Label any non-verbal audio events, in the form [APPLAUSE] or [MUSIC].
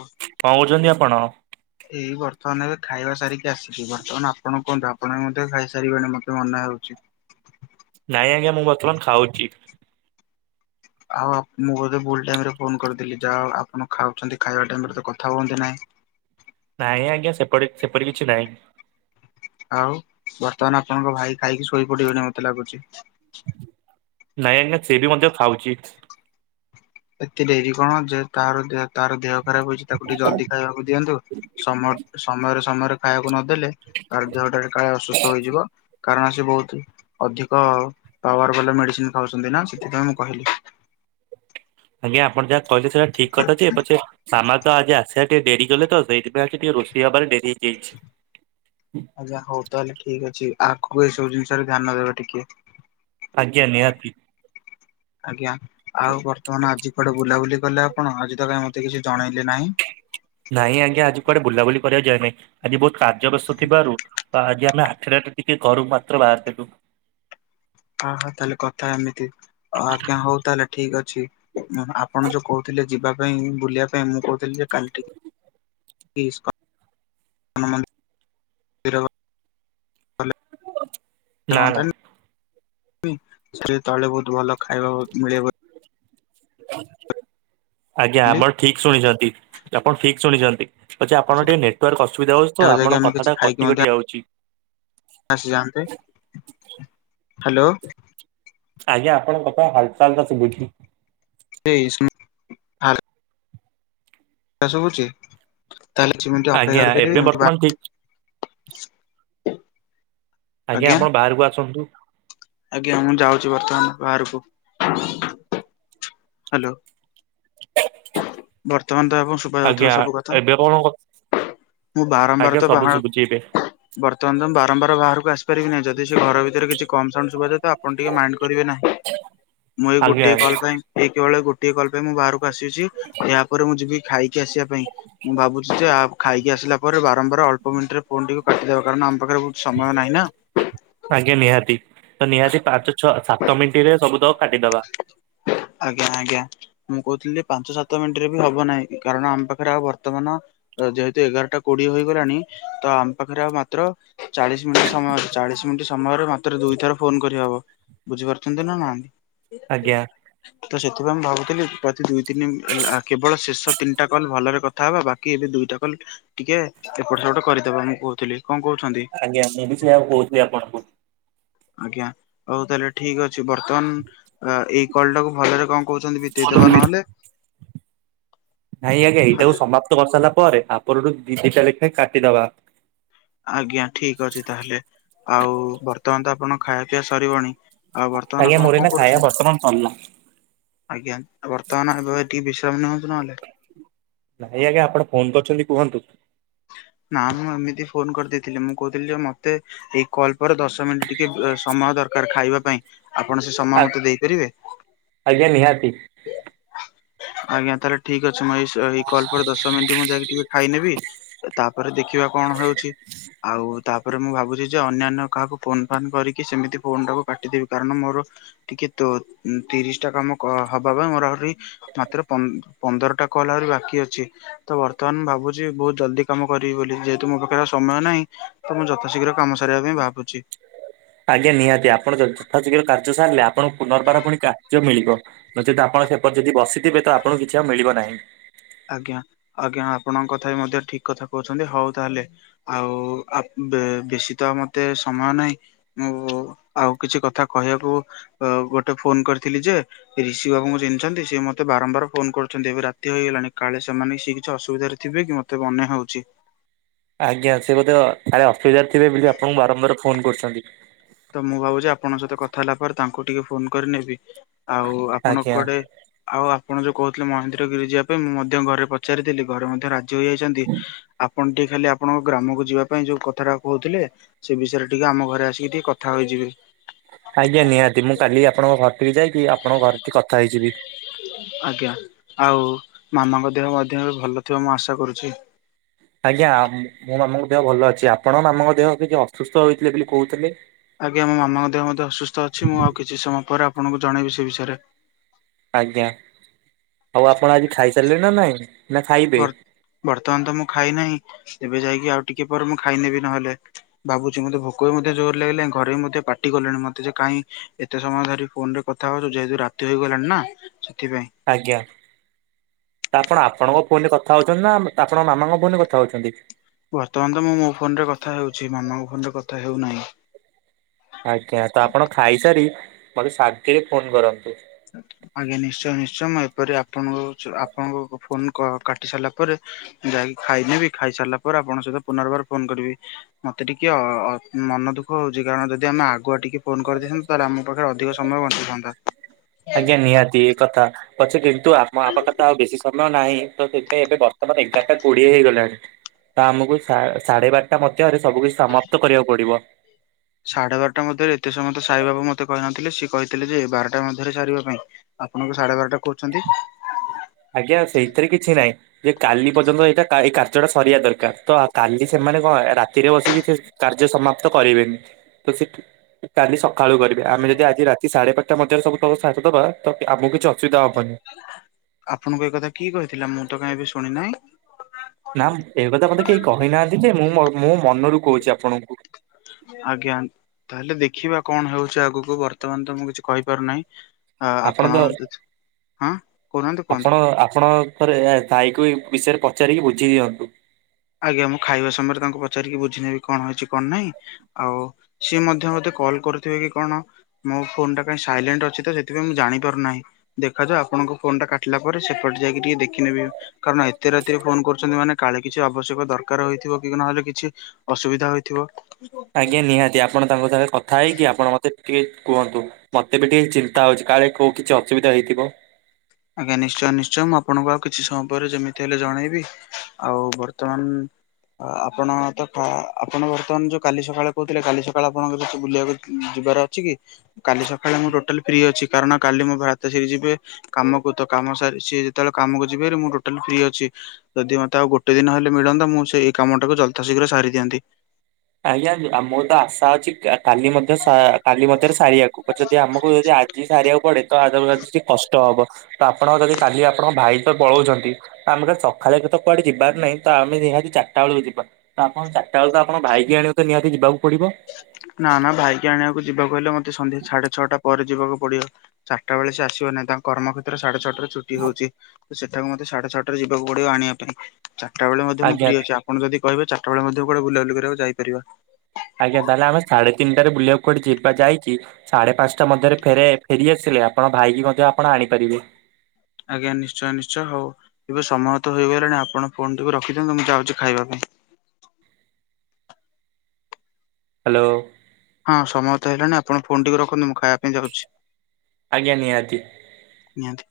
ହଁ। ହଁ କରୁଚନ୍ତି ଆପଣ? ଏଇ ବର୍ତ୍ତମାନ ଏବେ ଖାଇବା ସାରିକି ଆସିଛି ବର୍ତ୍ତମାନ ଆପଣ କୁହନ୍ତୁ ଆପଣ ବି ମଧ୍ୟ ଖାଇସାରିବେନି ମତେ ମନେ ହୋଉଚି। ନାଇଁ ଆଜ୍ଞା ମୁଁ ବର୍ତ୍ତମାନ ଖାଉଚି। ଆଉ ମୁଁ ବୋଧେ ଭୁଲ୍ ଟାଇମରେ ଫୋନ କରିଦେଲି ଯାହା ଆପଣ ଖାଉଛନ୍ତି ଖାଇବା ଟାଇମରେ ତ କଥା ହୁଅନ୍ତି ନାହିଁ। ନାଈ ଆଜ୍ଞା ସେପଢ଼ି ସେପରି କିଛି ନାହିଁ। ଆଉ ବର୍ତ୍ତମାନ ଆପଣଙ୍କ ଭାଇ ଖାଇକି ଶୋଇ ପଡିବଣି ମତେ ଲାଗୁଚି। ନାଇଁ ଆଜ୍ଞା ସେବି ମଧ୍ୟ ଖାଉଚି। ଏତେ ଡେରି କଣ ଯେ ତାର ତାର ଦେହ ଖରାପ ହୋଇଚି ତାକୁ ଟିକେ ଜଲ୍ଦି ଖାଇବାକୁ ଦିଅନ୍ତୁ। ସମ ସମୟରେ ସମୟରେ ଖାଇବାକୁ ନଦେଲେ ତାର ଦେହଟାରେ କାଳେ ଅସୁସ୍ଥ ହୋଇଯିବ। କାରଣ ସେ ବୋହୁତୁ ଅଧିକ ପାୱାର୍ ବାଲା ମେଡିସିନ୍ ଖାଉଛନ୍ତି ନା ସେଥିପାଇଁ ମୁଁ କହିଲି। ଆଜ୍ଞା ଆପଣ ଯାହା କହିଲେ ସେଟା ଠିକ କଥା ଯେ ପଛ ସାମା ତ ଆଜି ଆସିଆ ଟିକେ ଡେରି ଗଲେ ତ ସେଇଥିପାଇଁ ଟିକେ ରୋଷେଇବାରେ ଡେରି ହେଇଯାଇଛି। ଆଜ୍ଞା ହୋଉ ତାହେଲେ ଠିକ ଅଛି ଆଗକୁ ଏସବୁ ଜିନିଷରେ ଧ୍ୟାନ ଦେବା ଟିକେ। ଆଜ୍ଞା ନିହାତି। ଆଜ୍ଞା ଆଉ ବର୍ତ୍ତମାନ ଆଜି କୁଆଡେ ବୁଲାବୁଲି କଲେ ଆପଣ ଆଜି ତ କାହିଁ ମତେ କିଛି ଜଣେଇଲେ ନାହିଁ? ନାଇଁ ଆଜ୍ଞା ଆଜି କୁଆଡେ ବୁଲାବୁଲି କରିବାକୁ ଯାଏ ନାହିଁ ଆଜି ବୋହୁତ୍ କାର୍ଯ୍ୟ ବ୍ୟସ୍ତ ଥିବାରୁ ତ ଆଜି ଆମେ ହାଠଟାରେ ଟିକେ ଘରୁକୁ ମାତ୍ର ବାହାରିଥିଲୁ। ହଁ ହଁ ତାହେଲେ କଥା ଏମିତି ଆଜ୍ଞା ହୋଉ ତାହାଲେ ଠିକ୍ ଅଛି ଆପଣ ଯୋଉ କୋହୁ ଥିଲେ ଯିବା ପାଇଁ ବୁଲିବା ପାଇଁ ମୁଁ କୋହୁଥିଲି ଯେ କାଲି ଟି [UNINTELLIGIBLE] ନା ନା ହ ସେ ତଳେ ବୋହୁତ୍ ଭଲ ଖାଇବା ମିଳେ ଆଜ୍ଞା ବୋଲି ଆପଣ ଠିକ ଶୁଣିଛନ୍ତି, ଆପଣ ଠିକ୍ ଶୁଣିଛନ୍ତି। ଆଛା ଆପଣଙ୍କ ସେଠାକୁ ଟିକେ ନେଟୱାର୍କ ଅସୁବିଧା ହୋଉଛି ତ ଯାଇକି ଆପଣଙ୍କ ଆମେ କିଛି କଥାଟା କଟି କଟି ଆଉଛି। ଆସି ଯାନ୍ତେ ହ୍ୟାଲୋ। ଆଜ୍ଞା ଆପଣଙ୍କ କଥା ହାଲ୍କା ହାଲ୍ତା ସୁବୁଛି। ଏଇ ସୁନ ତାହେଲେ ସବୁଛି ତାହେଲେ ଦି ମିନିଟ୍ ଅପେକ୍ଷା ଆଜ୍ଞା ଏବେ କରିପାରିବ। ବର୍ତ୍ତମାନ ଠିକ [UNINTELLIGIBLE] [INAUDIBLE] ଆଜ୍ଞା ଆପଣ ବାହାରକୁ ଆସନ୍ତୁ? ଆଜ୍ଞା ମୁଁ ଯାଉଛି ବର୍ତ୍ତମାନ ବାହାରକୁ। ହ୍ୟାଲୋ। ବର୍ତ୍ତମାନତ ଆପ ଶୁଭାଯାଉଥିବା ଆଜ୍ଞା ସବୁ କଥା। ଏବେ କଣ କ ମୁଁ ବାରମ୍ବାର ଆଜ୍ଞା ତ ସବୁ ବାହା ଶୁଭୁଛି ଏବେ ବର୍ତମାନ ତ ମୁଁ ବାରମ୍ବାର ବାହାରକୁ ଆସି ପାରିବି ନାଇଁ ଯଦି ସେ ଘର ଭିତରେ କିଛି କମ୍ ସାଉଣ୍ଡ ଶୁଭା ଯାଏ ତ ଆପ ଆପଣ ଟିକେ ମାଇଣ୍ଡ କରିବେ ନାହିଁ ମୁଁ ଏଇ ଆଜ୍ଞା ଗୋଟିଏ ଆଜ୍ଞା କଲ ପାଇଁ ଏ କେବଳ ଗୋ ଗୋଟିଏ କଲ ପାଇଁ ମୁଁ ବାହାରକୁ ଆସିଛି ଏହା ପରେ ମୁଁ ଯିବି ଖାଇକି ଆସିବା ପାଇଁ। ମୁଁ ଭାବୁଛି ଯେ ଆ ଖାଇକି ଆସିଲା ପରେ ବା ଆମର ଅଳପ ମିନିଟ୍ ରେ ଫୋନ୍କୁ କାଟିଦେବା କାରଣ ଆମ ପାଖରେ ବି ସମୟ ନାହିଁ ନା। ଆଜ୍ଞା ନିହାତି ତ ନିହାତି ପାଞ୍ଚ, ଛଅ, ସାତ ମିନିଟ ରେ ସବୁ ଦକ କାଟିଦବା। ଆଜ୍ଞା ଆଜ୍ଞା। ମୁଁ କହୁଥିଲି ପାଞ୍ଚ ସାତ ମିନିଟରେ ବି ହବ ନାହିଁ କାରଣ ଆମ ପାଖରେ ଆଉ ବର୍ତ୍ତମାନ ଯେହେତୁ ଏଗାରଟା କୋଡିଏ ହେଇଗଲାଣି ତ ଆମ ପାଖରେ ଆଉ ମାତ୍ର ଚାଳିଶ ମିନିଟ ସମୟରେ ଚାଳିଶ ମିନିଟ୍ ସମୟରେ ମାତ୍ର ଦୁଇଥର ଫୋନ କରିହବ। ବୁଝିପାରୁଛନ୍ତି ନା ନାହିଁ? ଆଜ୍ଞା। ତ ସେଥିପାଇଁ ମୁଁ ଭାବୁଥିଲି ପ୍ରତି ଦୁଇ ତିନି କେବଳ ଶେଷ ତିନିଟା କଲ୍ ଭଲରେ କଥା ହେବା ବାକି ଏବେ ଦୁଇଟା କଲ୍ ଟିକେ ଏପଟ ସେପଟ କରିଦବା ମୁଁ କହୁଥିଲି କଣ କହୁଛନ୍ତି? ଆଜ୍ଞା ମୁଁ ବି ସେୟଆକୁ କହୁଥିଲି ଆପଣଙ୍କୁ। ଆଜ୍ଞା ହଉ ତାହେଲେ ଠିକ ଅଛି। ବର୍ତ୍ତମାନ ଏଇ କଲ ଟାକୁ ଭଲରେ କଣ କହୁଛନ୍ତି ବିତେଇଦବା ନହେଲେ। ନାଇଁ ଆଜ୍ଞା ଏଇଟାକୁ ସମାପ୍ତ କରିସାରିଲା ପରେ ଆପରଠୁ ଦି ଦିଟା ଲେଖାଏଁ କାଟିଦବା। ଆଜ୍ଞା ଠିକ ଅଛି ତାହେଲେ ଆଉ ବର୍ତ୍ତମାନ ତ ଆପଣ ଖାଇବା ପିଇଆ ସରିବଣି। ଆଉ ବର୍ତ୍ତମାନ ଆଜ୍ଞା ଆପଣ ମୋର କଣ ଏଇନା ଖାଇବା କରୁଛନ୍ତି? ବର୍ତ୍ତମାନ ସରଲା। ଆଜ୍ଞା ବର୍ତ୍ତମାନ ଏବେ ଟିକେ ବିଶ୍ରାମ ନିଅନ୍ତୁ ନହେଲେ। ନାଇଁ ଆଜ୍ଞା ଆପଣ ଫୋନ କରିଛନ୍ତି କୁହନ୍ତୁ? ନା ମୁଁ ଏମିତି ଫୋନ କରିଦେଇଥିଲି ମୁଁ କହୁଥିଲି ଯେ ମତେ ଏଇ କଲ୍ ପରେ ଦଶ ମିନିଟ ଟିକେ ଏ ସମୟ ଦରକାର ଖାଇବା ପାଇଁ। ଆପଣ ସେ ଆ ସମୟ ମତେ ଦେଇପାରିବେ? ଆଜ୍ଞା ନିହାତି। ଆଜ୍ଞା ତାହେଲେ ଠିକ ଅଛି ମୁଁଇ ଏଇ କଲ୍ ପରେ ଦଶ ମିନିଟ୍ ମୁଁ ଯାଇକି ଟିକେ ଖାଇନେବି, ତାପରେ ଦେଖିବା କଣ ହଉଛି? ଆଉ ତାପରେ ମୁଁ ଭାବୁଛି ଯେ ଅନ୍ୟାନ୍ୟ କାହାକୁ ଫୋନ୍ ଫାନ୍ କରିକି ସେମିତି ଫୋନ ଟାକୁ କାଟିଦେବି। କାରଣ ମୋର ଟିକେ ତ ତିରିଶ ଟା କାମ ହବା ପାଇଁ ମୋର ଆହୁରି ପନ୍ଦ୍ ପନ୍ଦରଟା କଲ ଆହୁରି ବାକି ଅଛି ତ ବର୍ତ୍ତମାନ ମୁଁ ଭାବୁଛି ବହୁତ ଜଲଦି କାମ କରିବି ବୋଲି ଯେହେତୁ ମୋ ପାଖରେ ଆଉ ସମୟ ନାହିଁ ତ ମୁଁ ଯଥାଶୀଘ୍ର କାମ ସାରିବା ପାଇଁ ଭାବୁଛି। ଆଜ୍ଞା ନିହାତି ଆପଣ ଯ ଯଥାଶୀଘ୍ର କାର୍ଯ୍ୟ ସାରିଲେ ଆପଣଙ୍କୁ ପୁନର୍ବାର ପୁଣି କାର୍ଯ୍ୟ ମିଳିବ। ନଚେତ ଆପଣ ସେପର ଯଦି ବସିଥିବେ ତ ଆପଣଙ୍କୁ କିଛି ଆଉ ମିଳିବ ନାହିଁ। ଆଜ୍ଞା ଆଜ୍ଞା ଆପଣଙ୍କ କଥା ମଧ୍ୟ ଠିକ କଥା କହୁଛନ୍ତି ହଉ ତାହେଲେ। ଆଉ ଆ ବେ ବେଶୀ ତ ମତେ ସମୟ ନାହିଁ। ମୁ ଆଉ କିଛି କଥା କହିବାକୁ ଅ ଗୋଟେ ଫୋନ କରିଥିଲି ଯେ। ରିଷି ବାବୁଙ୍କୁ ଚିହ୍ନିଛନ୍ତି ସିଏ ମତେ ବାରମ୍ବାର ଫୋନ କରୁଛନ୍ତି ଏବେ ରାତି ହେଇଗଲାଣି। କାଳେ ସେମାନେ ସେଏ କିଛି ଅସୁବିଧାରେ ଥିବ କି ମତେ ମନେ ହଉଛି। ଆଜ୍ଞା ସେ ବୋଧେ କାଳେ ଅସୁବିଧାରେ ଥିବେ ବୋଲି ଆପଣଙ୍କୁ ବାରମ୍ବାର ଫୋନ କରୁଛନ୍ତି। ତ ମୁଁ ଭାବୁଛି ଆପଣଙ୍କ ସହିତ କଥା ହେଲା ପରେ ତାଙ୍କୁ ଟିକେ ଫୋନ କରି ନେବି। ଆଉ ଆପଣ ଆଜ୍ଞା କୁଆଡେ ଆଉ ଆପଣ ଯୋଉ କହୁଥିଲେ ମହେନ୍ଦ୍ରଗିରି ଯିବା ପାଇଁ ମୁଁ ମଧ୍ୟ ଘରେ ପଚାରିଥିଲି ଘରେ ମଧ୍ୟ ରାଜ ଜୋଇ ଯାଇଛନ୍ତି ଆପଣ ଟିକେ ଖାଲି ଆପଣଙ୍କ ଗ୍ରାମକୁ ଯିବା ପାଇଁ ଯୋଉ କଥାଟା କହୁଥିଲେ ସେ ବିଷୟରେ ଟିକେ ଆମ ଘରେ ଆସିକି ଟିକେ ଥା ହୋଇଯିବି। ଆଜ୍ଞା ନିହାତି ମୁଁ କାଲି ଆପଣଙ୍କ ଘର ଟିକି ଯାଇକି ଆପଣଙ୍କ ଘର କଥା ହେଇଯିବି। ଆଜ୍ଞା ଆଉ ମାମାଙ୍କ ଦେହ ମଧ୍ୟ ଏ ଭଲ ଥିବା ମୁଁ ଆଶା କରୁଛି। ଆଜ୍ଞା ମୋ ମାମାଙ୍କ ଦେହ ଭଲ ଅଛି ଆପଣ ମାମାଙ୍କ ଦେହ ଅବିକା ଅସୁସ୍ଥ ହୋଇଥିଲେ ବୋଲି କହୁଥିଲେ। ଆଜ୍ଞା ମୋ ମାମାଙ୍କ ଦେହ ମଧ୍ୟ ଅସୁସ୍ଥ ଅଛି ମୁଁ ଆଉ କିଛି ସମୟ ପରେ ଆପଣଙ୍କୁ ଜଣେଇବି ସେ ବିଷୟରେ ଆଜ୍ଞା ଆଉ ଆପଣ ଆଜି ଖାଇସାରିଲେ ନା ନାଇଁ ନା ଖାଇବେ? ବର୍ ବର୍ତ୍ତମାନ ତ ମୁଁ ଖାଇନାହିଁ ଏବେ ଯାଇକି ଆଉ ଟିକେ ପରେ ମୁଁ ଖାଇନେବି ନହେଲେ ଭାବୁଛି ମତେ ଭୋକ ବି ମଧ୍ୟ ଜୋର ଲାଗିଲାଣି ଘରେ ବି ମଧ୍ୟ ପାଟି କଲେଣି ମତେ ଯେ କାଇଁ ଏତେ ସମୟ ଧରି ଫୋନ ରେ କଥା ହଉଛୁ ଯେହେତୁ ରାତି ହେଇଗଲାଣି ନା ସେଥିପାଇଁ। ଆଜ୍ଞା। ତା ଆପଣ ଆପଣଙ୍କ ଫୋନ ରେ କଥା ହଉଛନ୍ତି ନା ଆପଣଙ୍କ ମାମାଙ୍କ ଫୋନ ରେ କଥା ହଉଛନ୍ତି। ବର୍ତ୍ତମାନ ତ ମୁଁ ମୋ ଫୋନ ରେ କଥା ହେଉଛି ମାମାଙ୍କ ଫୋନରେ କଥା ହେଉନାହିଁ। ଆଜ୍ଞା ତ ଆପଣ ଖାଇସାରି ମତେ ଶାନ୍ତିରେ ଫୋନ କରନ୍ତୁ। ଆଜ୍ଞା ନିଶ୍ଚୟ ନିଶ୍ଚୟ ମୁଁ ଏପରି ଆପଣ ଆପଣଙ୍କ ଫୋନ କାଟି ସାରିଲା ପରେ ଯାଇକି ଖାଇ ନେବି ଖାଇ ସାରିଲା ପରେ ଆପଣଙ୍କ ସହିତ ପୁନର୍ବାର ଫୋନ କରିବି। ମତେ ଟିକେ ଅ ମନ ଦୁଃଖ ହଉଛି କାରଣ ଯଦି ଆମେ ଆଗୁଆ ଟିକେ ଫୋନ କରିଦେଇନ୍ତ। ତାହେଲେ ଆମ ପାଖରେ ଅଧିକ ସମୟ ବଞ୍ଚିଥାନ୍ତା। ଆଜ୍ଞା ନିହାତି ଏ କଥା। ପଛେ କିନ୍ତୁ ଆମ ପାଖରେ ତ ଆଉ ବେଶୀ ସମୟ ନାହିଁ ତ ଏବେ ବର୍ତ୍ତମାନ ଏଗାରଟା କୋଡିଏ ହେଇଗଲାଣି। ତ ଆମକୁ ସାଢେ ବାରଟା ମଧ୍ୟରେ ସବୁ କିଛି ସମାପ୍ତ କରିବାକୁ ପଡିବ। ସାଢେ ବାରଟା ମଧ୍ୟରେ ଏତେ ସମୟ ତ ସାରିବାକୁ ମତେ କହିନଥିଲେ, ସିଏ କହିଥିଲେ ଯେ ବାରଟା ମଧ୍ୟରେ ସାରିବା ପାଇଁ। ଆପଣଙ୍କୁ ସାଢେ ବାରଟା କହୁଛନ୍ତି। ଆଜ୍ଞା ସେଇଥିରେ କିଛି ନାହିଁ। ଯେ କାଲି ପର୍ଯ୍ୟନ୍ତ ଏଇଟା ଏଇ କାର୍ଯ୍ୟଟା ସରିବା ଦରକାର ତ କାଲି ସେମାନେ କଣ ରାତିରେ ବସିକି ସେ କାର୍ଯ୍ୟ ସମାପ୍ତ କରାଇବେନି ତ ସେଠ କାଲି ସକାଳୁ କରିବେ ଆମେ ଯଦି ଆଜି ରାତି ସାଢ଼େ ପାଞ୍ଚଟା ମଧ୍ୟରେ ସବୁ ତ ସାଯ୍ୟ ଦେବା ତ ଆମକୁ କିଛି ଅସୁବିଧା ହବନି। ଆପଣଙ୍କୁ ଏ କଥା କିଏ କହିଥିଲା ମୁଁ ତ କାହିଁ ଶୁଣି ନାହିଁ। ନା ଏ କଥା ମତେ କେହି କହିନାହାନ୍ତି ଯେ ମୁଁ ମୋ ମନରୁ କହୁଛି ଆପଣଙ୍କୁ। ଆଜ୍ଞା। ତାହେଲେ ଦେଖିବା କଣ ହଉଛି ଆଗକୁ ବର୍ତ୍ତମାନ ତ ମୁଁ କିଛି କହିପାରୁନାହିଁ। [UNINTELLIGIBLE] ଆପଣ ହଁ କହୁନାହାନ୍ତି ଆପଣ କୁହନ୍ତୁ। ଆପଣ ଥରେ ସାଇକୁ ଏ ବିଷୟରେ ପଚାରିକି ବୁଝି ଦିଅନ୍ତୁ। ଆଜ୍ଞା ମୁଁ ଖାଇବା ସମୟରେ ତାଙ୍କୁ ପଚାରିକି ବୁଝି ନେବି କଣ ହେଇଛି କଣ ନାହିଁ ଆଉ ସିଏ ମଧ୍ୟ ମତେ କଲ କରୁଥିବେ କି କଣ ମୋ ଫୋନ୍ ଟା କାହିଁ ସାଇଲେଣ୍ଟ ଅଛି ତ ସେଥିପାଇଁ ଜଣିପାରୁନାହିଁ। ଦେଖାଯଉ ଆପଣଙ୍କ ଫୋନ ଟା କାଟିଲା ପରେ ସେପଟେ ଯାଇକି ଟିକେ ଦେଖିନେବି କାରଣ ଏତେ ରାତିରେ ଫୋନ କରୁଛନ୍ତି ମାନେ କାଳେ କି କିଛି ଆବଶ୍ୟକ ଦରକାର ହୋଇଇଥିବ କି ନହେଲେ କିଛି ଅସୁବିଧା ହୋଇଥିବ। ଆଜ୍ଞା ନିହାତି ଆପଣ ତାଙ୍କ ସାଙ୍ଗରେ କଥା ହେଇକି ଆପଣ ମୋତେ ଟିକେ କୁହନ୍ତୁ। ମତେ ବି ଟିକେ ଚିନ୍ତା ହଉଛି କାଳେ କୋଉ କିଛି ଅସୁବିଧା ହେଇଥିବ। ଆଜ୍ଞା ନିଶ୍ଚୟ ନିଶ୍ଚୟ ମୁଁ ଆପଣଙ୍କୁ ଆଉ କିଛି ସମୟ ପରେ ଯେମିତି ହେଲେ ଜଣେଇବି। ଆଉ ବର୍ତ୍ତମାନ ଆପଣ ତ ଆପଣ ବର୍ତ୍ତମାନ ଯୋଉ କାଲି ସକାଳେ କହୁଥିଲେ କାଲି ସକାଳେ ଆପଣଙ୍କର ବୁଲିବାକୁ ଯିବାର ଅଛି କି। କାଲି ସକାଳେ ମୁଁ ଟୋଟାଲ ଫ୍ରି ଅଛି କାରଣ କାଲି ମୋ ଭ୍ରାତାସ୍ରୀ ଯିବେ କାମକୁ ତ କାମ ସାରି ସିଏ ଯେତେବେଳେ କାମକୁ ଯିବ ହେରି ମୁଁ ଟୋଟାଲି ଫ୍ରି ଅଛି। ଯଦି ମୋତେ ଆଉ ଗୋଟେ ଦିନ ହେଲେ ମିଳନ୍ତା ମୁଁ ସେଇ କାମଟାକୁ ଯଥା ଶୀଘ୍ର ସାରି ଦିଅନ୍ତି। ଆଜ୍ଞା ମୋର ତ ଆଶା ଅଛି କାଲି ମଧ୍ୟ ସା କାଲି ମଧ୍ୟରେ ସାରିବାକୁ ଯଦି ଆମକୁ ଯଦି ଆଜି ସାରିବାକୁ ପଡେ ତ [UNINTELLIGIBLE] କଷ୍ଟ ହବ। ତ ଆପଣ ଯଦି କାଲି ଆପଣଙ୍କ ଭାଇ ତ ପଳଉଛନ୍ତି। ଆମକୁ ତ ସଖାଳେ ତ କୁଆଡେ ଯିବାର ନାହିଁ ତ ଆମେ ନିହାତି ଚାରଟା ବେଳକୁ ଯିବା ତ ଆପଣ ଚାରଟା ବେଳକୁ ତ ଆପଣଙ୍କ ଭାଇ କିଏ ଆଣିବାକୁ ତ ନିହାତି ଯିବାକୁ ପଡିବ। ନା ନା ଭାଇକି ଆଣିବାକୁ ଯିବାକୁ ହେଲେ ମତେ ସଂନ୍ଧ୍ୟା ସାଢେ ଛଅଟା ପରେ ଯିବାକୁ ପଡିବ। ଚାରିଟା ବେଳେ ସେ ଆସିବ ନାହିଁ ତାଙ୍କ କର୍ମକ୍ଷେତ୍ର ସାଢେ ଛଅଟା ରେ ଛୁଟି ହଉଛି। ତ ସେତାକୁ ମୋତେ ସାଢେ ଛଅଟା ରେ ଯିବାକୁ ପଡିବ ଆଣିବା ପାଇଁ ଚାରିଟା ବେଳେ ମଧ୍ୟ ମୁଁ ଆଜ୍ଞା ଫ୍ରି ଅଛି ଆ ଆପଣ ଯଦି କହିବେ ଚାରିଟା ବେଳେ ମଧ୍ୟ କୁଆଡେ ବୁଲାବୁଲି କରିବାକୁ ଯାଇପାରିବା। ଆଜ୍ଞା ତାହେଲେ ଆମେ ସାଢେ ତିନିଟାରେ ବୁଲିବାକୁ କୁଆଡେ ଯିବା ଯାଇକି ସାଢେ ପାଞ୍ଚଟା ମଧ୍ୟରେ ଫେରେ ଫେରିଆସିଲେ ଆପଣ ଭାଇକି ମଧ୍ୟ ଆପଣ ଆଣିପାରିବେ। ଆଜ୍ଞା ନିଶ୍ଚୟ ନିଶ୍ଚୟ ହଉ ଏବେ ସମୟ ତ ହୋଇଗଲାଣି ଆପଣ ଫୋନ ଟିକୁ ରଖିଦିଅନ୍ତୁ ମୁଁ ଯାଉଛି ଖାଇବା ପାଇଁ। ହ୍ୟାଲୋ। ହଁ ସମୟ ତ ହେଲଣିି ଆପଣ ଫୋନ ଟିକେ ରଖନ୍ତୁ ମୁଁ ଖାଇବା ପାଇଁ ଯାଉଛି। ଆଜ୍ଞା ନିହାତି। ନିହାତି।